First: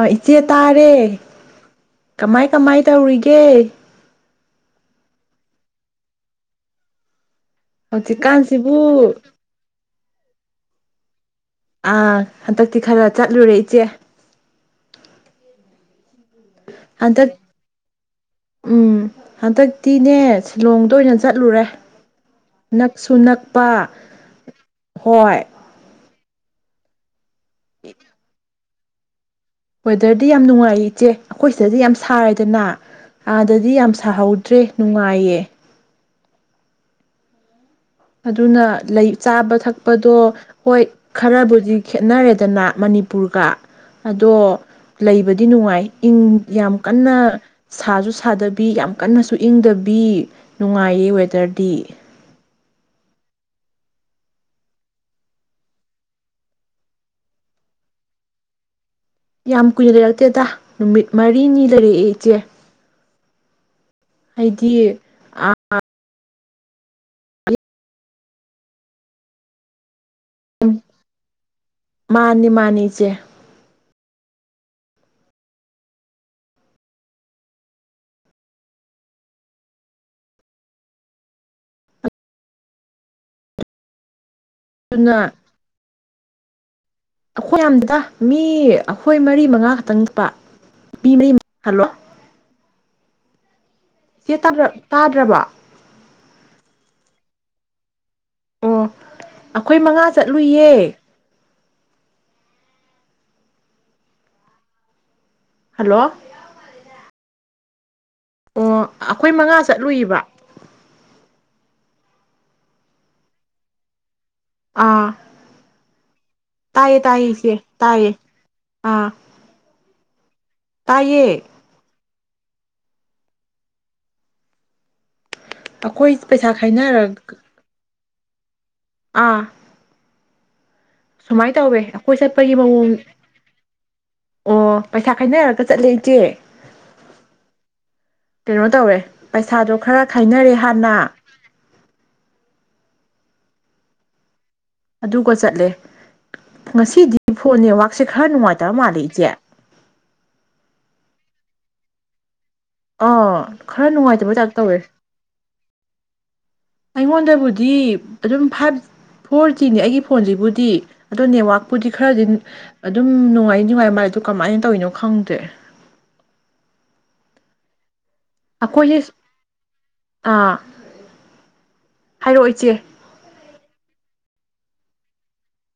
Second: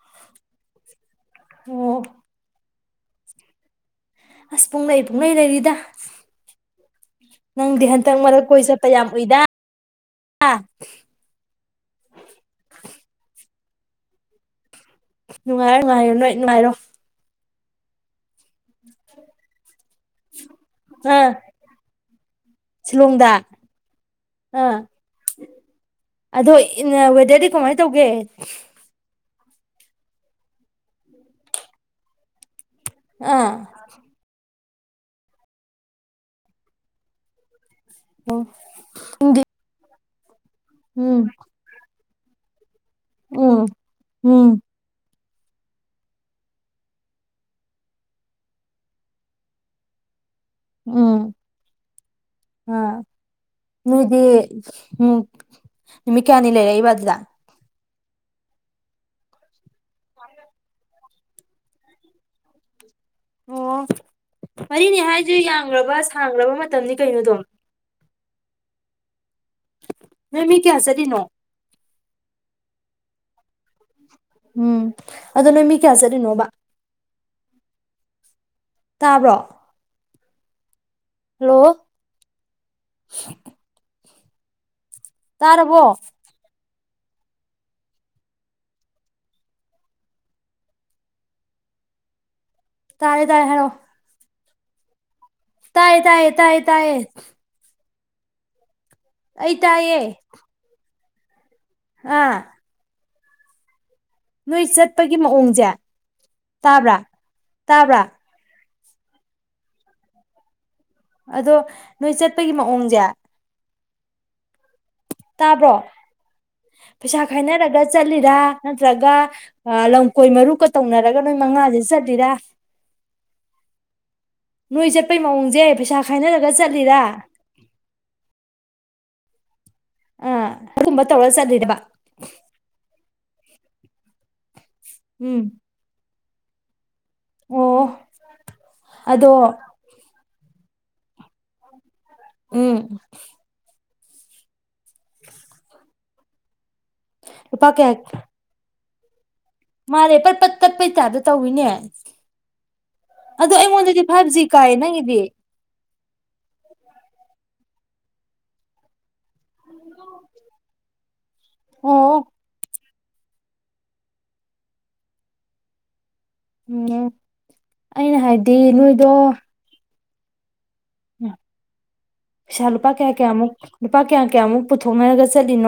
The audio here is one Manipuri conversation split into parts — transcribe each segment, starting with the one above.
ꯑ ꯏꯆꯦ ꯇꯥꯔꯦ ꯑꯣ ꯀꯃꯥꯏ ꯀꯃꯥꯏ ꯇꯧꯔꯤꯒꯦ ꯑꯁ ꯄꯨꯡꯂꯩ ꯄꯨꯡꯂꯩ ꯂꯩꯔꯤꯗ ꯅꯪꯗꯤ ꯍꯟꯇꯛ ꯃꯔꯛ ꯀꯣꯏ ꯆꯠꯄ ꯌꯥꯝ ꯍꯧꯖꯤꯛꯀꯥꯟꯁꯤꯕꯨ ꯎꯏꯗ [inaudible] ꯑꯥ ꯍꯟꯗꯛꯇꯤ ꯈꯔ ꯆꯠꯂꯨꯔꯦ ꯏꯆꯦ ꯅꯨꯉꯥꯏꯔꯦ ꯅꯨꯡꯉꯥꯏꯔꯣ ꯅꯣꯏ ꯅꯨꯡꯉꯥꯏꯔꯣ ꯍꯟꯗꯛ ꯎꯝ ꯍꯟꯗꯛꯇꯤꯅꯦ ꯁꯤꯂꯣꯡꯗ ꯑꯣꯏꯅ ꯑꯥ ꯆꯠꯂꯨꯔꯦ ꯅꯛꯁꯨ ꯁꯤꯂꯣꯡꯗ ꯅꯛꯄ ꯑꯥ ꯍꯣꯏ ꯑꯗꯣ ꯏꯅꯕꯗꯗꯤ ꯀꯃꯥꯏ ꯇꯧꯒꯦ ꯋꯦꯗꯔꯗꯤ ꯌꯥꯝ ꯅꯨꯡꯉꯥꯏ ꯏꯆꯦ ꯑꯩꯈꯣꯏ ꯁꯤꯗꯗꯤ ꯌꯥꯝ ꯁꯥꯔꯦꯗꯅ ꯑꯥ ꯑꯥꯗꯗꯤ ꯌꯥꯝ ꯁꯥꯍꯧ ꯇꯔꯤ ꯅꯨꯡꯉꯥꯏꯌꯦ ꯑꯣ ꯑꯗꯨꯅ ꯂꯩ ꯏꯪꯗꯤ ꯆꯥꯕ ꯊꯛꯄ ꯑꯗꯣ ꯍꯣꯏ ꯎꯝ ꯈꯔꯕꯨꯗꯤ ꯈꯦꯠꯅꯔꯦꯗꯅ ꯃꯅꯤꯄꯨꯔꯒ ꯎꯝ ꯑꯗꯣ ꯎꯝ ꯂꯩꯕꯗꯤ ꯗꯤ ꯅꯨꯡꯉꯥꯏꯪ ꯌꯥꯝ ꯀꯟꯅ ꯁꯥꯁꯨ ꯁꯥꯗꯕꯤ ꯌꯥꯝ ꯀꯟꯅꯁꯨ ꯏꯪꯗꯕꯤ ꯅꯨꯡꯉꯥꯏꯌꯦ ꯋꯦꯗꯔꯗꯤ꯫ ꯎꯝ, ꯅꯣꯏꯗꯤ ꯎꯝ ꯅꯨꯃꯤꯠ ꯀꯌꯥꯅꯤ ꯂꯩꯔꯛꯏꯕꯥ ꯑꯗꯨꯗ ꯌꯥꯝ ꯀꯨꯏꯅ ꯂꯩꯔꯛꯇꯦꯗ, ꯅꯨꯃꯤꯠ ꯃꯔꯤꯅꯤ ꯂꯩꯔꯛꯑꯦ ꯏꯆꯦ꯫ ꯑꯣ ꯍꯥꯏꯗꯤ ꯃꯔꯤꯅꯦ ꯍꯥꯏꯗꯨ ꯌꯥꯝꯈ꯭ꯔꯕ ꯁꯥꯡꯈ꯭ꯔꯕ ꯃꯇꯝꯅꯤ ꯀꯩꯅꯣ ꯑꯗꯨꯝ ꯅꯣꯏ ꯃꯤ ꯀꯌꯥ ꯆꯠꯂꯤ ꯅꯣ ꯃꯥꯅꯤ ꯃꯥꯅꯤ ꯏꯆꯦ ꯎꯝ, ꯑꯗꯣ ꯅꯣꯏ ꯃꯤ ꯀꯌꯥ ꯆꯠꯂꯤꯅꯣꯕ? ꯇꯥꯕ꯭ꯔꯣ? ꯍꯂꯣ ꯑꯗꯨꯅ ꯇꯥꯔꯕ꯭ꯔꯣ? ꯑꯩꯈꯣꯏ ꯌꯥꯝꯗꯦꯗ ꯃꯤ ꯑꯩꯈꯣꯏ ꯃꯔꯤ ꯃꯉꯥ ꯈꯛꯇꯪ ꯆꯠꯄ ꯅꯨꯄꯤ ꯃꯔꯤ ꯍꯂꯣ ꯇꯥꯔꯦ ꯇꯥꯔꯦ ꯍꯥꯏꯔꯛꯑꯣ ꯏꯆꯦ ꯇꯥꯗ ꯇꯥꯗ꯭ꯔꯕꯣ? ꯇꯥꯏꯌꯦ ꯇꯥꯏꯌꯦ ꯇꯥꯏꯌꯦ ꯇꯥꯏꯌꯦ ꯑꯣ ꯑꯩ ꯑꯩꯈꯣꯏ ꯇꯥꯏꯌꯦ ꯃꯉꯥ ꯆꯠꯂꯨꯏꯌꯦ ꯑꯥ ꯅꯣꯏ ꯆꯠꯄꯒꯤ ꯒꯤ ꯃꯑꯣꯡꯁꯦ, ꯍꯜꯂꯣ ꯇꯥꯕ꯭ꯔꯥ? ꯇꯥꯕ꯭ꯔꯥ ꯑꯣ ꯑꯩꯈꯣꯏ ꯃꯉꯥ ꯆꯠꯂꯨꯏꯕꯥ꯫ ꯑꯗꯣ ꯅꯣꯏ ꯆꯠꯄꯒꯤ ꯃꯑꯣꯡꯖꯦ ꯑꯥ ꯇꯥꯕ꯭ꯔꯣ ꯇꯥꯏꯌꯦ ꯄꯩꯁꯥ ꯇꯥꯏꯌꯦ ꯏꯆꯦ ꯈꯥꯏꯅꯔꯒ ꯇꯥꯏꯌꯦ ꯆꯠꯂꯤꯔꯥ ꯑꯥ ꯅꯠꯇ꯭ꯔꯒ ꯑ ꯂꯝ ꯈꯣꯏ ꯃꯔꯨꯄꯀ ꯇꯧꯅꯔꯒ ꯇꯥꯏꯌꯦ ꯅꯣꯏ ꯃꯉꯥꯁꯦ ꯆꯠ ꯇꯦꯗ ꯅꯣꯏꯁꯦ ꯆꯠꯄꯒꯤ ꯃꯑꯣꯡꯁꯦ ꯄꯩꯁꯥ ꯑꯩꯈꯣꯏ ꯈꯥꯏꯅꯔꯒ ꯆꯠꯂꯤꯔꯥ? ꯈꯥꯏꯅꯔꯒ ꯑꯥ ꯑꯥ ꯑꯗꯨꯒꯨꯝꯕ ꯇꯧꯔ ꯁꯨꯃꯥꯏ ꯆꯠꯂꯤꯔꯕ ꯇꯧꯋꯦ ꯑꯩꯈꯣꯏ ꯆꯠꯄꯒꯤ ꯃꯑꯣꯡ ꯑꯣ ꯄꯩꯁꯥ ꯎꯝ ꯈꯥꯏꯩꯅꯔꯒ ꯆꯠꯂꯦ ꯏꯆꯦ꯫ ꯑꯣ ꯀꯩꯅꯣ ꯇꯧꯔꯦ ꯑꯗꯣ ꯄꯩꯁꯥꯗꯣ ꯈꯔ ꯈꯥꯏꯅꯔꯦ ꯁꯅꯥ ꯎꯝ ꯑꯗꯨꯒ ꯆꯠꯂꯦ ꯉꯁꯤꯗꯤ ꯐꯣꯟ ꯅꯦꯠꯋꯥꯛꯁꯦ ꯈꯔ ꯅꯨꯡꯉꯥꯏꯇꯕ ꯃꯥꯜꯂꯤ [unintelligible] ꯑꯩꯖꯦ ꯃꯥꯂꯦ ꯄꯠ ꯄꯠ ꯄꯠꯄꯩ ꯇꯥꯕꯗꯣ ꯇꯧꯋꯤꯅꯦ ꯑꯥ ꯑꯗꯣ ꯈꯔ ꯑꯩꯉꯣꯟꯗꯗꯤ ꯐꯥꯏꯚ ꯖꯤ ꯅꯨꯡꯉꯥꯏꯇꯕꯗꯥꯛ ꯀꯥꯏꯌꯦ ꯇꯧꯋꯦ ꯅꯪꯒꯤꯗꯤ ꯑꯩꯉꯣꯟꯗꯕꯨꯗꯤ ꯗꯤ ꯑꯗꯨꯝ ꯐꯥꯏꯚ ꯐꯣꯔ ꯖꯤꯅꯦ ꯑꯩꯒꯤ ꯐꯣꯟꯖꯤꯕꯨꯗꯤ ꯑꯗꯣ ꯅꯦꯋꯥꯛꯄꯨꯗꯤ ꯑꯣ ꯈꯔꯗꯤ ꯑꯗꯨꯝ ꯅꯨꯡꯉꯥꯏ ꯅꯨꯡꯉꯥꯏ ꯃꯥꯜꯂꯦ ꯗꯣ ꯀꯃꯥꯏ ꯇꯧꯋꯤꯅꯣ ꯈꯪꯗ꯭ꯔꯦ꯫ ꯎꯝ꯫ ꯑꯩꯅ ꯍꯥꯏꯗꯤ ꯅꯣꯏꯗꯣ ꯑꯩꯈꯣꯏꯁꯦ ꯑꯥ꯫ ꯍꯥꯏꯔꯛꯑꯣ ꯁꯥ ꯏꯆꯦ ꯂꯨꯜꯄꯥ ꯀꯌꯥ ꯀꯌꯥ ꯃꯨꯛ ꯂꯨꯄꯥ ꯀꯌꯥꯝ ꯀꯌꯥꯃꯨꯛ ꯄꯨꯊꯣꯛꯅꯔꯒ ꯆꯠꯂꯤꯅꯣ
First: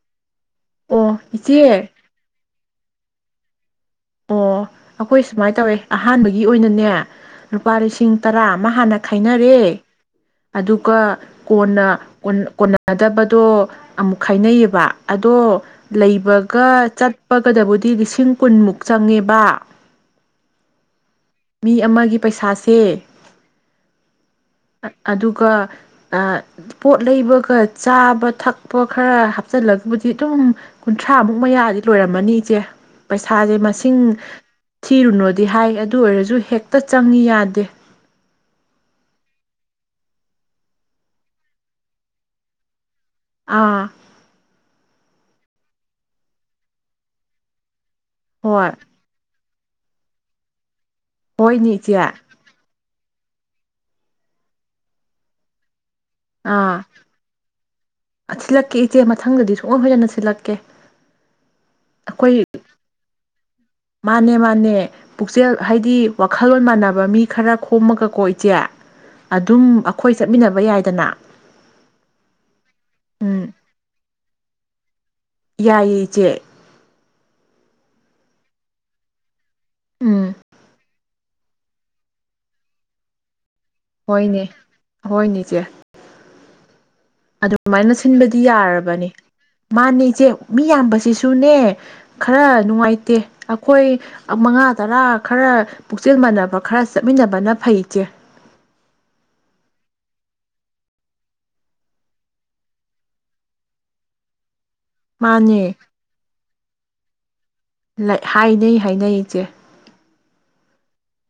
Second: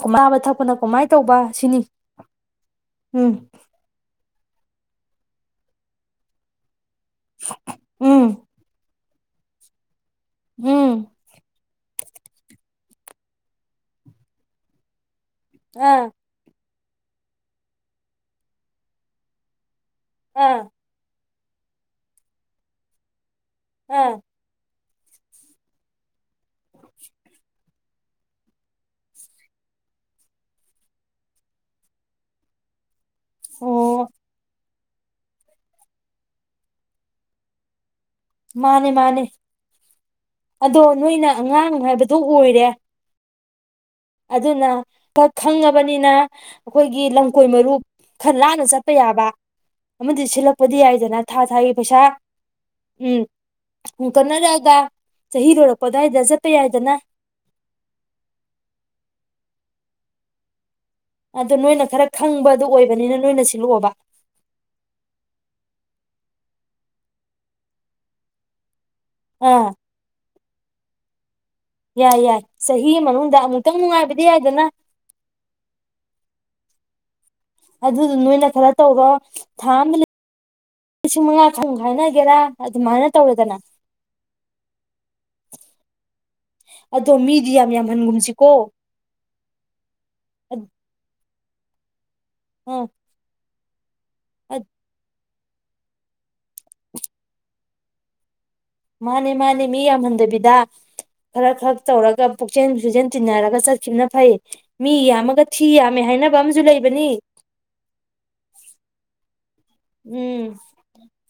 ꯆꯥꯕꯥ ꯊꯛ ꯅ ꯀꯃꯥꯏ ꯑꯣ ꯇꯧꯕ ꯁꯤꯅꯤ꯫ ꯏꯆꯦ ꯎꯝ꯫ ꯑꯣ ꯑꯩꯈꯣꯏ ꯁꯨꯃꯥꯏ ꯇꯧꯋꯦ ꯑꯍꯥꯟꯕꯒꯤ ꯑꯣꯏꯅꯅꯦ ꯂꯨꯄꯥ ꯂꯤꯁꯤꯡ ꯎꯝ ꯇꯔꯥ ꯑꯃ ꯍꯥꯅ ꯍꯥꯏꯅꯔꯦ꯫ ꯑꯗꯨꯒ ꯎꯝ ꯀꯣꯟꯅ ꯀꯣꯟꯅ ꯀꯣꯟꯅꯗꯕꯗꯣ ꯑꯃꯨꯛ ꯈꯥꯏꯅꯩꯌꯦꯕ꯫ ꯑꯗꯣ ꯑꯥ ꯂꯩꯕꯒ ꯆꯠꯄꯒꯗꯕꯨꯗꯤ ꯂꯤꯁꯤꯡ ꯀꯨꯟꯃꯨꯛ ꯆꯪꯉꯦꯕ꯫ [unintelligible] ꯃꯤ ꯑꯃꯒꯤ ꯄꯩꯁꯥꯁꯦ꯫ [unintelligible] ꯑꯗꯨꯒ ꯑꯥ ꯄꯣꯠ ꯂꯩꯕꯒ ꯆꯥꯕ ꯊꯛꯄ ꯈꯔ ꯍꯥꯞꯆꯤꯜꯂꯒꯕꯨꯗꯤ ꯑꯗꯨꯝ ꯀꯨꯟꯊ꯭ꯔꯥꯃꯨꯛ ꯃꯌꯥꯗꯤ ꯂꯣꯏꯔꯝꯃꯅꯤ ꯏꯆꯦ ꯄꯩꯁꯥ ꯁꯤꯡ ꯑꯣ ꯊꯤꯔꯨꯅꯣꯗꯤ ꯍꯥꯏ ꯑꯗꯨ ꯑꯣꯏꯔꯖꯨ ꯍꯦꯛꯇ ꯆꯪꯉꯤ ꯌꯥꯗꯦ꯫ ꯃꯥꯅꯦ ꯃꯥꯅꯦ ꯑꯗꯣ ꯅꯣꯏꯅ ꯑꯉꯥꯡ ꯍꯥꯏꯕꯗꯨꯣ ꯑꯣꯏꯔꯦ ꯑꯥ ꯑꯗꯨꯅ ꯀ ꯈꯪꯉꯕꯅꯤꯅ ꯑꯈꯣꯏꯒꯤ ꯂꯝꯀꯣꯏ ꯃꯔꯨꯞ ꯈꯔ ꯂꯥꯟꯅ ꯍꯣꯏ ꯆꯠꯄ ꯌꯥꯕ ꯑꯃꯗꯤ ꯁꯤꯂꯛꯄꯗꯤ ꯌꯥꯏ ꯐꯖꯅ ꯊꯥ ꯊꯥꯒꯤ ꯍꯣꯏꯅꯦ ꯏꯆꯦ ꯄꯩꯁꯥ ꯎꯝ ꯎ ꯇꯟꯅꯔꯒ ꯆꯍꯤ ꯂꯣꯏꯔꯛ ꯄꯗꯥꯏꯗ ꯆꯠꯇ ꯑꯥ ꯌꯥꯏꯗꯅ ꯀꯦ ꯏꯆꯦ ꯃꯊꯪꯗꯗꯤ ꯁꯨꯍꯣꯏ ꯍꯣꯏꯗꯅ ꯁꯤꯜꯂꯛꯀꯦ ꯑꯗꯨ ꯅꯣꯏꯅ ꯈꯔ ꯑꯩꯈꯣꯏ ꯈꯪꯕꯗꯨ ꯑꯣꯏꯕꯅꯤꯅ ꯅꯣꯏꯅ ꯁꯤ ꯃꯥꯅꯦ ꯃꯥꯅꯦ ꯄꯨꯛꯆꯦꯜ ꯍꯥꯏꯗꯤ ꯋꯥꯈꯜꯂꯣꯟ ꯃꯥꯟꯅꯕ ꯃꯤ ꯈꯔ ꯈꯣꯝꯃꯒꯀꯣ ꯏꯆꯦ ꯑꯗꯨꯝ ꯑꯥ ꯑꯈꯣꯏ ꯆꯠ ꯆꯠꯃꯤꯟꯅꯕ ꯌꯥꯏꯗꯅ ꯌꯥꯏ ꯌꯥꯏ ꯆꯍꯤ ꯃꯅꯨꯡꯗ ꯎꯝ ꯑꯃꯨꯛꯇꯪ ꯅꯨꯡꯉꯥꯏꯕꯗꯤ ꯌꯥꯏꯗꯅ꯫ ꯌꯥꯏꯌꯦ꯫ ꯑꯗꯨꯗꯨ ꯅꯣꯏꯅ ꯈꯔ ꯇꯧꯔꯣ ꯊꯥ ꯑꯃꯗ ꯎꯝ ꯂꯤꯁꯤꯡ ꯃꯉꯥ ꯈꯪ ꯈꯥꯏꯅꯒꯦꯔꯥ ꯑꯗꯨꯃꯥꯏꯅ ꯇꯧꯔꯦꯗꯅ꯫ ꯍꯣꯏꯅꯦ ꯍꯣꯏꯅꯦꯁꯦ ꯑꯗꯣ ꯃꯤꯗꯤ ꯌꯥꯝ ꯑꯗꯨꯃꯥꯏꯅ ꯁꯤꯟꯕꯗꯤ ꯌꯥꯝꯍꯟꯒꯨꯝꯁꯤꯀꯣ ꯌꯥꯔꯕꯅꯤ ꯃꯥꯅꯦ ꯏꯆꯦ ꯃꯤ ꯌꯥꯝꯕꯁꯤꯁꯨ ꯁꯨꯟꯅ ꯈꯔ ꯅꯨꯡꯉꯥꯏꯇꯦ꯫ ꯍꯣꯏ ꯑ ꯃꯉꯥ ꯇꯔꯥ ꯈꯔ ꯄꯨꯛꯆꯦꯜ ꯃꯥꯟꯅꯕ ꯈꯔ ꯆꯠꯃꯤꯟꯅꯕꯅ ꯐꯩ ꯏꯆꯦ꯫ ꯃꯥꯅꯤ ꯃꯥꯅꯦ ꯃꯤ ꯌꯥꯝꯍꯟꯗꯕꯤꯗ ꯈꯔ ꯈꯔ ꯇꯧꯔꯒ ꯄꯨꯛꯆꯦꯟ ꯁꯆꯦꯟ ꯇꯤꯟꯅꯔꯒ ꯆꯠꯈꯤꯕꯅ ꯐꯩ꯫ ꯃꯤ ꯌꯥꯝꯃꯒ ꯃꯥꯅꯦ ꯊꯤ ꯌꯥꯝꯃꯦ ꯍꯥꯏꯅꯕ ꯑꯃꯁꯝꯨ ꯂꯩꯕꯅꯤ꯫ ꯍꯥꯏꯅꯩ ꯍꯥꯏꯅꯩ ꯏꯆꯦ ꯎꯝ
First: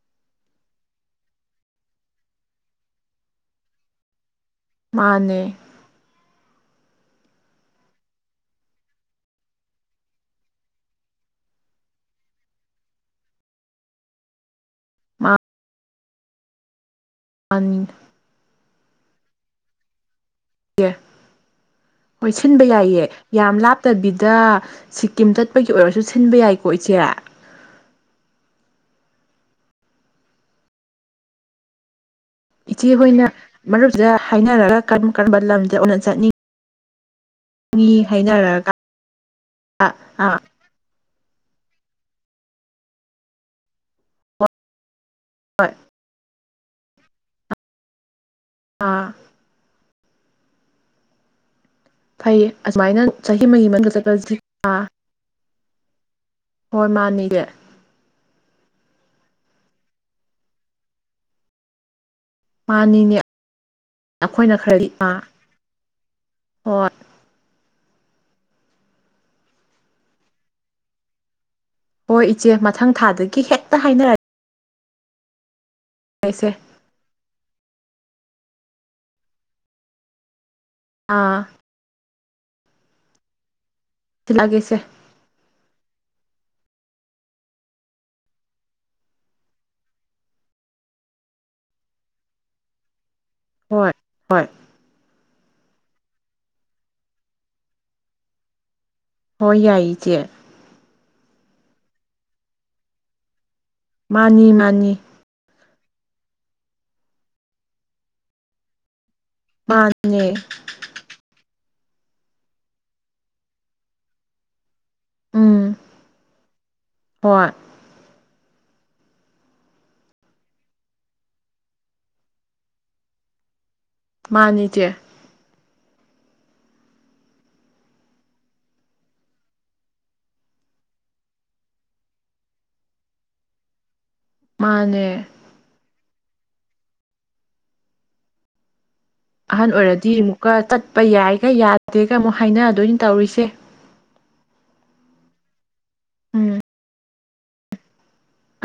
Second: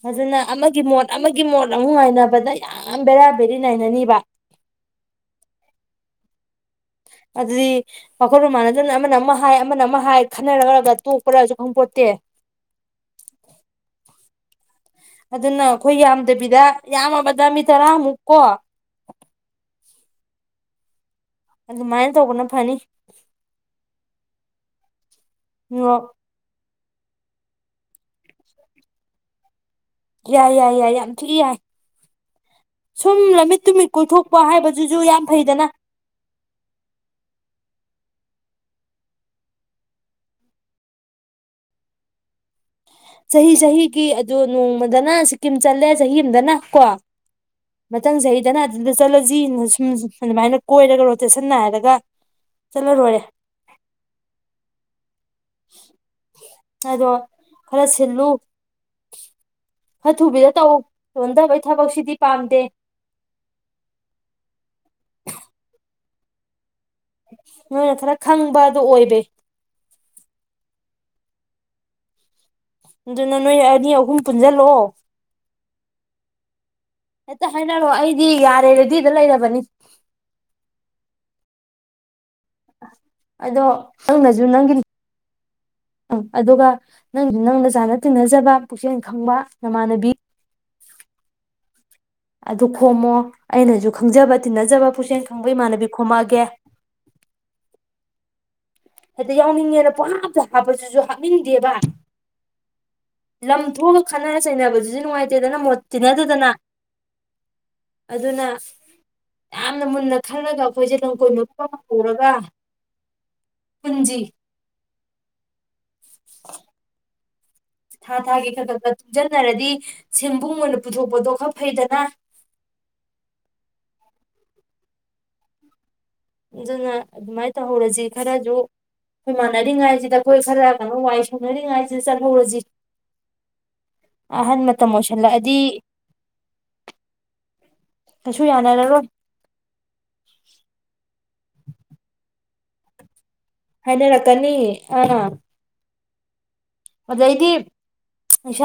ꯑꯗꯨꯅ ꯑꯃꯒꯤ ꯃꯣꯠ ꯑꯃꯒꯤ ꯃꯣꯠ ꯑꯃꯨꯛ ꯉꯥꯏꯅꯕꯗ ꯌꯥꯝ ꯕꯦꯔꯥ ꯕꯦꯔꯤ ꯉꯥꯏꯏꯅꯅꯤꯕ꯫ ꯃꯥꯅꯦ꯫ ꯑꯗꯨꯗꯤ ꯋꯥꯈꯜ ꯃ ꯃꯥꯟꯅꯗꯅ ꯑꯃꯅ ꯑꯃ ꯍꯥꯏ ꯑꯃꯅ ꯑꯃ ꯍꯥꯏ ꯈꯟꯅꯔꯔꯒ ꯇꯣꯛꯄꯔꯁꯨ ꯈꯪꯄꯣꯠꯇꯦ ꯑꯗꯨꯅ ꯑꯩꯈꯣꯏ ꯌꯥꯝꯗꯕꯤꯗ ꯌꯥꯝꯃꯗ ꯃꯤ ꯇꯔ ꯃꯥꯅꯤꯆꯦ ꯃꯨꯛꯀꯦ ꯌꯦ ꯑꯗꯨꯃꯥꯏꯅ ꯍꯣꯏ ꯇꯧꯕꯅ ꯁꯤꯟꯕ ꯐꯅꯤ ꯌꯥꯏꯌꯦ ꯌꯥꯝ ꯂꯥꯞꯇꯕꯤꯗ ꯁꯤ ꯇꯤꯝ ꯆꯠꯄꯒꯤ ꯅꯤꯉꯣꯜ ꯑꯣꯏꯔꯁꯨ ꯁꯤꯟꯕ ꯌꯥꯏ ꯍꯣ ꯏꯆꯦ ꯌꯥꯏ ꯌꯥꯏ ꯌꯥꯏ ꯌꯥꯝ ꯊꯤ ꯌꯥꯏ ꯁꯨꯝ ꯏꯆꯦꯍꯣꯏꯅ ꯂꯝꯃꯤꯠ ꯇꯨꯃꯤꯠ ꯃꯔꯨꯞꯁꯤꯗ ꯀꯣꯏꯊꯣꯛꯄ ꯍꯥꯏꯅꯔꯒ ꯍꯥꯏꯕꯗꯨꯁꯨ ꯀꯔꯝ ꯌꯥꯝ ꯀꯔꯝꯕ ꯐꯩꯗꯅ ꯂꯝꯗ ꯑꯣꯟꯅ ꯆꯠꯅꯤ ꯃꯤ ꯍꯥꯏꯅꯔꯒ ꯑꯥ ꯆꯍꯤ ꯆꯍꯤꯒꯤ ꯑꯗꯨ ꯍꯣꯏ ꯅꯣꯡꯃ ꯗꯅ ꯁꯤꯀꯤꯝ ꯍꯣꯏ ꯆꯠꯂꯦ ꯆꯍꯤ ꯑꯃꯗꯅ ꯀꯣ ꯃꯊꯪ ꯆꯍꯤ [unintelligible] ꯑꯥ ꯆꯠꯂꯁꯤ [unintelligible] ꯑꯗꯨꯃꯥꯏꯅ ꯀꯣꯏꯔꯒ ꯔꯣꯇꯦꯁꯟ ꯅꯥꯏꯔ [unintelligible] ꯐꯩꯌꯦ ꯑꯁꯨꯃꯥꯏꯅ ꯆꯍꯤ ꯑꯃꯒꯤ ꯃꯅꯨꯡꯗ ꯆꯠꯄꯁꯤꯅ ꯑꯗꯣ ꯈꯔ ꯁꯤꯜꯂꯨ [inaudible] ꯈꯔꯊꯨꯕꯤꯗ ꯇꯧ ꯆꯣꯟꯗꯕꯩ ꯊꯕꯛꯁꯤꯗꯤ ꯄꯥꯝꯗꯦ ꯃꯥꯅꯤꯅꯦ ꯑꯩꯈꯣꯏꯅ ꯈꯔ [unintelligible] ꯍꯣꯏ ꯅꯣꯏꯅ ꯈꯔ ꯈꯪꯕ ꯑꯗꯨꯣ ꯑꯣꯏꯔꯦ꯫ ꯍꯣꯏ ꯏꯆꯦ ꯃꯊꯪ ꯑꯗꯨꯅ ꯊꯥꯗꯒꯤ ꯅꯣꯏ ꯍꯦꯛꯇ ꯑꯅꯤ ꯑꯍꯨꯝ ꯍꯥꯏꯅꯔꯒꯦ ꯄꯨꯟꯁꯜꯂꯣ ꯏꯆꯦ ꯍꯦꯛꯇꯥ ꯍꯥꯏꯅꯔꯣ ꯑꯩ [unintelligible] ꯗꯤ ꯌꯥꯔꯦ ꯔꯦꯗꯤꯗ ꯂꯩꯔꯕꯅꯤ ꯑꯥ ꯑꯗꯣ ꯅꯪꯅꯖꯨ ꯊꯤꯜꯂꯛꯑꯒꯦ ꯅꯪꯒꯤ ꯏꯆꯦ [unintelligible] ꯑꯗꯨꯒ ꯅꯪ ꯅꯪꯅ ꯆꯥꯅ ꯇꯤꯟꯅꯖꯕ ꯄꯨꯛꯆꯦꯜ ꯈꯪꯕ ꯅꯃꯥꯟꯅꯕꯤ ꯑꯗꯨ ꯈꯣꯝꯃꯣ ꯑꯩꯅꯁꯨ ꯍꯣꯏ ꯈꯪꯖꯕ ꯍꯣꯏ ꯇꯤꯟꯅꯖꯕ ꯄꯨꯛꯆꯦꯜ [unintelligible] ꯈꯪꯕ ꯏꯃꯥꯟꯅꯕꯤ ꯈꯣꯝꯃꯛꯑꯒꯦ ꯍꯦꯛꯇ ꯍꯣꯏ ꯌꯥꯏ ꯌꯥꯎꯅꯤꯡꯉꯦꯅ ꯏꯆꯦ ꯄꯦꯍꯥꯞꯇ ꯍꯥꯞꯄꯁꯤꯁꯨ ꯍꯥꯞꯅꯤꯡꯗꯦꯕ ꯂꯝ ꯊꯣꯛꯑꯒ ꯈꯠꯅꯔ ꯃꯥꯅꯤ ꯃꯥꯅꯤ ꯆꯩꯅꯕꯁꯤꯗꯤ ꯅꯨꯡꯉꯥꯏꯇꯦꯗꯅ ꯃꯣꯠ ꯇꯤꯟꯅꯗꯗꯅ ꯑꯗꯨꯅ ꯌꯥꯝꯅ ꯃꯨꯟꯅ ꯃꯥꯅꯦ ꯈꯜꯂꯒ [unintelligible] ꯐꯛ ꯄꯨꯔꯒ ꯄꯨꯟꯖꯤ ꯎꯝ ꯍꯣꯏ ꯊꯥ ꯊꯥꯒꯤ ꯈꯛ ꯈꯛꯇ ꯇꯨꯡꯁꯤꯟꯅꯔꯗꯤ ꯁꯦꯟꯕꯨꯡ ꯑꯣꯏꯅ ꯄꯨꯊꯣꯛꯄꯗꯣ ꯈꯔ ꯐꯩꯗꯅ ꯃꯥꯅꯤ ꯏꯆꯦ ꯑꯗꯨꯅ ꯑꯗꯨꯃꯥꯏꯅ ꯇꯧꯍꯧꯔꯁꯤ ꯈꯔꯁꯨ ꯑꯩꯈꯣꯏ ꯃꯥꯟꯅꯔꯤꯉꯥꯏꯁꯤꯗ ꯑꯩꯈꯣꯏ ꯈꯔ ꯀꯩꯅꯣ ꯋꯥꯏ ꯁꯡꯅꯔꯤꯉꯥꯏꯁꯤꯗ ꯆꯠꯍꯧꯔꯁꯤ ꯑꯍꯟ ꯃꯇꯝ ꯃꯥꯅꯦ ꯑꯣꯏꯁꯜꯂꯛꯑꯗꯤ ꯀꯩꯁꯨ ꯌꯥꯅꯔꯔꯣꯏ ꯑꯍꯟ ꯑꯣꯏꯔꯗꯤ ꯑꯃꯨꯛꯀ ꯆꯠꯄ [unintelligible] ꯌꯥꯗꯦꯒ ꯑꯃꯨꯛ ꯍꯥꯏꯅꯗꯣꯏꯅꯤ ꯇꯧꯔꯤꯁꯦ ꯔꯀꯅꯤ ꯑ [unintelligible] ꯎꯝ ꯑꯗꯩꯗꯤ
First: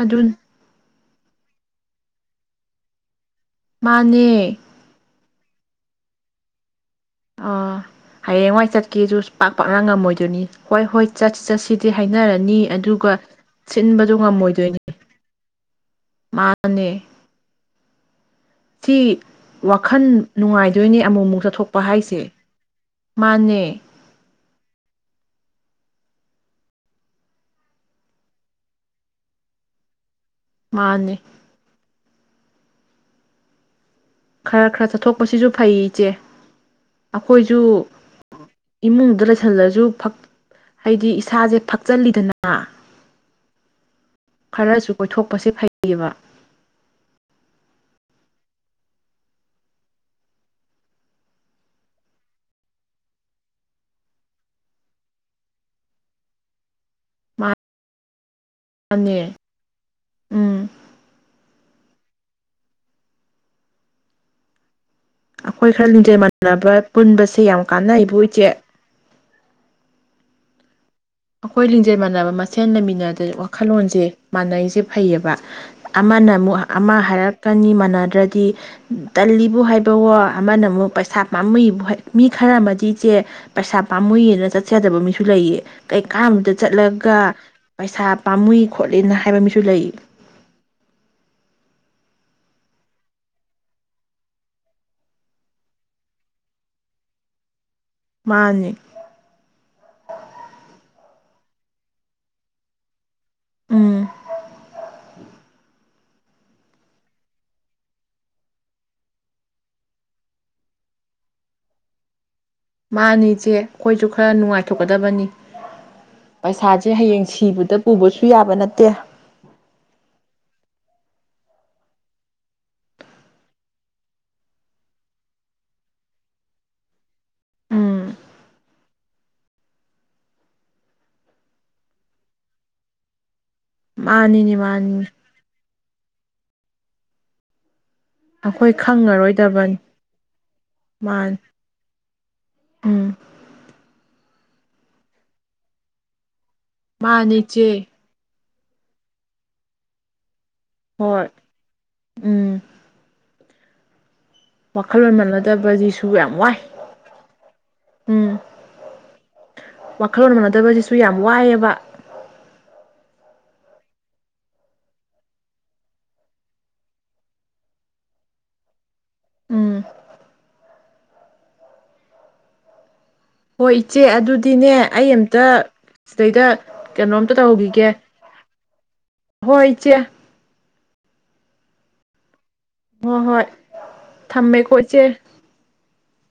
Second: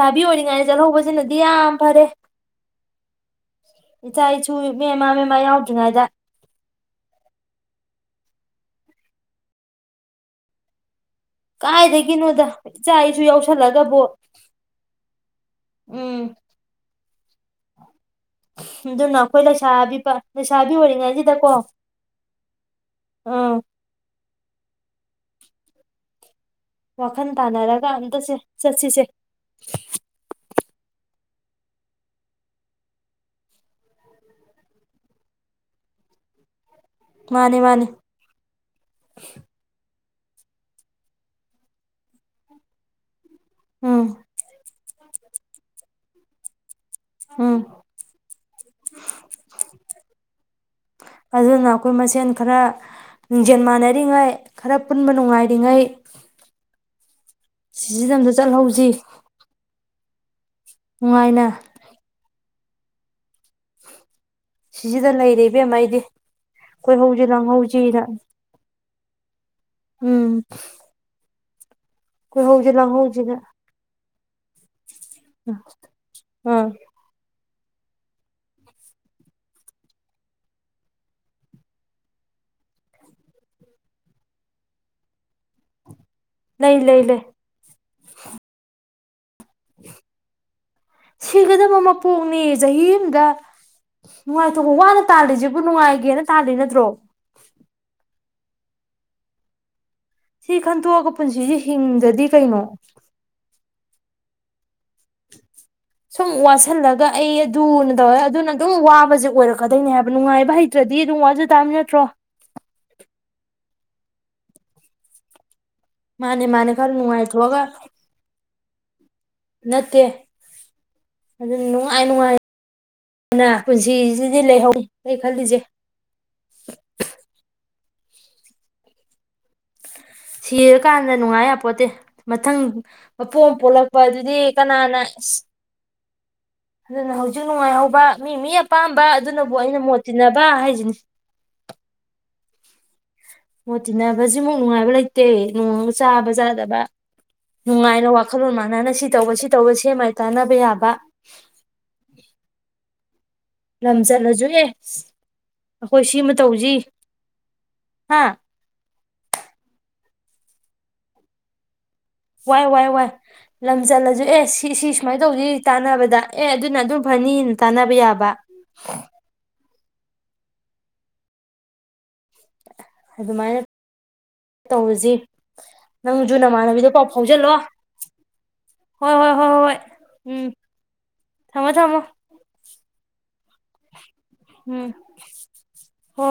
ꯑꯗꯨ ꯑꯣꯏꯔꯤꯉꯩꯗ ꯆꯠꯍꯧꯕ [unintelligible] ꯅꯗꯤ ꯌꯥꯝ ꯐꯔꯦ ꯏꯆꯥ ꯃꯥꯅꯦ ꯏꯁꯨ [unintelligible] ꯃꯥ ꯃ ꯌꯥꯎꯗ꯭ꯔꯤꯉꯩꯗ ꯑꯥ ꯍꯌꯦꯡꯋꯥꯏ ꯆꯠꯀꯦꯁꯨ ꯄꯥꯛ ꯄꯥꯛꯅ ꯉꯝꯃꯣꯏꯗꯣꯏꯅꯤ ꯍꯣꯏ ꯍꯣꯏ ꯆꯠꯁꯤ ꯆꯠꯁꯤꯗꯤ ꯀꯥꯏꯗꯒꯤꯅꯣꯗ ꯍꯥꯏꯅꯔꯅꯤ ꯏꯆꯥ ꯑꯗꯨꯒ ꯏꯁꯨ ꯌꯥꯎꯁꯜꯂꯒꯕꯨ ꯁꯤꯟꯕꯗꯣ ꯉꯝꯃꯣꯏꯗꯣꯏꯅꯦ ꯎꯝ ꯃꯥꯅꯦ ꯁꯤ ꯑꯗꯨꯅ ꯑꯩꯈꯣꯏ ꯂꯩꯁꯥꯕꯤ ꯋꯥꯈꯜ ꯂꯩꯁꯥꯕꯤ ꯅꯨꯡꯉꯥꯏꯗꯣꯏꯅꯦ ꯑꯃꯨꯛ ꯑꯃꯨꯛ ꯑꯣꯏꯔꯤꯉꯩꯁꯤꯗꯀꯣ ꯆꯠꯊꯣꯛꯄ ꯍꯥꯏꯁꯦ ꯑꯥ ꯃꯥꯅꯦ ꯋꯥꯈꯜ ꯇꯥꯅꯔꯒ ꯑꯝꯇꯁꯦ ꯆꯠꯁꯤꯁꯦ ꯃꯥꯅꯦ ꯈꯔ ꯈꯔ ꯆꯠꯊꯣꯛꯄꯁꯤꯁꯨ ꯐꯩ ꯏꯆꯦ ꯑꯈꯣꯏꯁꯨ ꯃꯥꯅꯤ ꯃꯥꯅꯤ ꯏꯃꯨꯡꯗ ꯂꯩꯁꯜꯂꯁꯨ [unintelligible] ꯍꯥꯏꯗꯤ ꯏꯁꯥꯁꯦ ꯐꯛꯆꯜꯂꯤꯗꯅ ꯎꯝ ꯈꯔꯁꯨ ꯑꯣꯏꯊꯣꯛꯄꯁꯦ ꯐꯩꯌꯦꯕ ꯎꯝ ꯑꯗꯨꯅ ꯑꯈꯣꯏ ꯃꯁꯦꯟ ꯈꯔ ꯂꯤꯡꯖꯦꯜ ꯃꯥꯟꯅꯔꯤꯉꯩ ꯈꯔ ꯄꯨꯟꯕ ꯅꯨꯡꯉꯥꯏꯔꯤꯉꯩ [unintelligible] ꯆꯠꯍꯧꯖꯤ ꯃꯥꯅꯦ ꯎꯝ ꯅꯨꯡꯉꯥꯏꯅ ꯁꯤꯁꯤꯗ ꯂꯩꯔꯦ ꯑꯈꯣꯏ ꯏꯕꯦꯝꯃ ꯈꯔ ꯑꯩꯗꯤ ꯂꯤꯡꯖꯦꯜ ꯃꯥꯟꯅꯕ ꯀꯣꯏꯍꯧꯁꯤ ꯄꯨꯟꯕꯁꯦ ꯌꯥꯝ ꯂꯥꯡꯍꯧꯁꯤꯅ ꯀꯥꯟꯅꯩꯕꯨ ꯏꯆꯦ ꯎꯝ [unintelligible] [unintelligible] ꯃꯥꯟꯅꯕ ꯀꯣꯏꯍꯧꯁꯤ ꯃꯁꯦꯟ ꯂꯩꯃꯤꯟꯅꯗ ꯂꯥꯡꯍꯧꯁꯤꯅ ꯋꯥꯈꯜꯂꯣꯟꯁꯦ ꯃꯥꯟꯅꯩ [unintelligible] ꯐꯩꯌꯦꯕ ꯑꯃꯅ ꯑꯃꯨꯛ ꯑꯥ ꯑꯃ ꯍꯥꯏꯔꯛ ꯀꯟꯅꯤ ꯃꯥꯟꯅꯗ꯭ꯔꯗꯤ ꯇꯜꯂꯤꯕꯨ ꯍꯥꯏꯕꯋꯣ ꯑꯃꯅ ꯑꯃꯨꯛ ꯄꯩꯁꯥ ꯄꯥꯝꯃꯨꯏꯕꯨ ꯃꯤ ꯈꯔ ꯑꯃꯗꯤ ꯏꯆꯦ ꯄꯩꯁꯥ ꯄꯥꯝꯃꯨꯏꯌꯦꯅ ꯆꯠꯆꯗꯕ ꯃꯤꯁꯨ ꯂꯩꯌꯦ [unintelligible] ꯀꯩꯀꯥꯝꯗ ꯂꯩ ꯂꯩ ꯆꯠꯂꯒ ꯂꯩ ꯄꯩꯁꯥ ꯄꯥꯝꯃꯨꯏ ꯈꯣꯠꯂꯤꯅ ꯍꯥꯏꯕ ꯃꯤ ꯁꯤꯒꯗꯕ ꯃꯄꯣ ꯍꯣꯡꯅꯤ ꯆꯍꯤ ꯑꯝꯗ ꯅꯨꯡꯉꯥꯏꯊꯣꯛꯄ ꯋꯥꯅ ꯇꯥꯜꯂꯤꯁꯤꯕꯨ ꯅꯨꯡꯉꯥꯏꯒꯦꯅ ꯇꯥꯜꯂꯤ ꯅꯠꯇ꯭ꯔꯣ꯫ ꯃꯥꯅꯤ ꯁꯤ ꯈꯟꯇꯣꯛꯑꯒ ꯄꯨꯟꯁꯤꯁꯤ ꯍꯤꯡꯗ꯭ꯔꯗꯤ ꯀꯩꯅꯣ꯫ ꯎꯝ ꯁꯨꯝ ꯋꯥꯁꯤꯜꯂꯒ ꯑꯩ ꯑꯗꯨꯅ ꯇꯧꯋꯦ ꯑꯗꯨꯅ ꯑꯗꯨꯝ ꯋꯥꯕꯁꯦ ꯑꯣꯏꯔꯛꯀꯗꯣꯏꯅꯦ ꯍꯥꯏꯕ ꯅꯨꯡꯉꯥꯏꯕ ꯍꯩꯇ꯭ꯔꯗꯤ ꯑꯗꯨꯝ ꯋꯥꯖꯥ ꯇꯥꯝꯃꯤ ꯅꯠꯇ꯭ꯔꯣ꯫ ꯃꯥꯅꯤ ꯏꯆꯦ ꯑꯩꯈꯣꯏꯁꯨ ꯈꯔ ꯅꯨꯡꯉꯥꯏꯊꯣꯛꯀꯗꯕꯅꯤ꯫ ꯃꯥꯅꯦ ꯃꯥꯅꯦ ꯄꯩꯁꯥꯁꯦ ꯈꯔ ꯍꯌꯦꯡ ꯅꯨꯡꯉꯥꯏꯊꯣꯛꯑꯒ ꯁꯤꯕꯗ ꯄꯨꯕꯁꯨ ꯌꯥꯕ ꯅꯠ ꯇꯦ ꯅꯠꯇꯦ ꯑꯗꯨ ꯅꯨꯡꯉꯥꯏ ꯅꯨꯡꯉꯥꯏꯅ ꯄꯨꯟꯁꯤꯁꯤꯗꯤ ꯂꯩꯍꯧꯅꯤ ꯑꯩ ꯈꯜꯂꯤꯁꯦ꯫ ꯎꯝ ꯁꯤꯔꯀꯥꯟꯗ ꯅꯨꯡꯉꯥꯏ ꯌꯥꯄꯣꯠꯇꯦ ꯃꯊꯪ ꯄꯣꯛ ꯄꯣꯛꯂꯛꯄ ꯑꯗꯨꯗꯤ ꯃꯥꯅꯤꯅꯦ ꯀꯅꯥꯅ ꯃꯥꯅꯤꯅꯦ ꯑꯁ ꯑꯗꯨꯅ ꯍꯧꯖꯤꯛ ꯅꯨꯡꯉꯥꯏꯍꯧ ꯄ ꯃꯤꯃꯤ ꯑꯩꯈꯣꯏ ꯑꯄꯥꯝꯕ ꯑꯗꯨꯅꯕꯨ ꯈꯪꯉꯔꯣꯏꯗꯕꯅꯤ ꯑꯩꯅ ꯃꯣꯠ ꯇꯤꯟꯅꯕ ꯍꯥꯏꯁꯤꯅꯤ ꯃꯥꯅꯤ ꯎꯝ ꯃꯣꯠ ꯇꯤꯟꯅꯕ ꯁꯤꯃꯨꯛ ꯅꯨꯡꯉꯥꯏꯕ ꯂꯩ ꯇꯦ ꯅꯣꯡꯃ ꯆꯥꯕ ꯆꯥꯗꯕ ꯃꯥꯅꯤ [unintelligible] ꯏꯆꯦ ꯅꯨꯡꯉꯥꯏꯔ ꯋꯥ [unintelligible] ꯋꯥꯈꯜꯂꯣꯟ ꯃꯥꯟꯅꯅ ꯁꯤ ꯇꯧꯕ ꯁꯤ ꯇꯧꯕ ꯁꯦ ꯃꯥꯏ ꯇꯥꯅꯕ ꯌꯥꯕ ꯍꯣꯏ ꯎꯝ ꯂꯝ ꯆꯠꯂ ꯋꯥꯈꯜꯂꯣꯟ ꯃꯥꯟꯅꯗꯕꯖꯤꯁꯨ ꯌꯥꯝ ꯋꯥꯏ ꯇꯧꯁꯤ ꯍꯥ ꯎꯝ ꯋꯥꯈꯜꯂꯣꯟ ꯃꯥꯟꯅꯗꯕꯖꯤꯁꯨ ꯌꯥꯝ ꯋꯥꯏꯌꯦꯕ꯫ ꯋꯥꯏ ꯋꯥꯏ ꯋꯥꯏ ꯂꯝ ꯆꯜꯂꯖꯨ ꯑꯦ ꯁꯤ ꯁꯤ ꯁꯨꯃꯥꯏꯅ ꯇꯧꯖꯤ ꯇꯥꯟꯅꯕꯗ ꯑꯦ ꯑꯗꯨꯅ ꯑꯗꯨ ꯐꯅꯤꯅ ꯇꯥꯟꯅꯕ ꯌꯥꯕ ꯎꯝ ꯑꯗꯨꯃꯥꯏꯅ ꯍꯣꯏ ꯏꯆꯦ ꯑꯗꯨꯗꯤꯅꯦ ꯑꯩ ꯇꯧꯔꯁꯤ ꯑꯝꯇ ꯅꯪꯁꯨ ꯁꯤꯗꯩꯗ ꯅꯃꯥꯟꯅꯕꯤꯗꯣ ꯄꯥꯎ ꯀꯩꯅꯣꯝꯇ ꯐꯥꯎꯖꯜꯂꯣ ꯇꯧꯈꯤꯒꯦ ꯍꯣꯏ ꯏꯆꯦ꯫ ꯎꯝ ꯊꯝꯃꯣ ꯊꯝꯃꯣ꯫ ꯍꯣ ꯍꯣꯏ꯫ ꯊꯝꯃꯦꯀꯣ ꯏꯆꯦ꯫ ꯍꯣ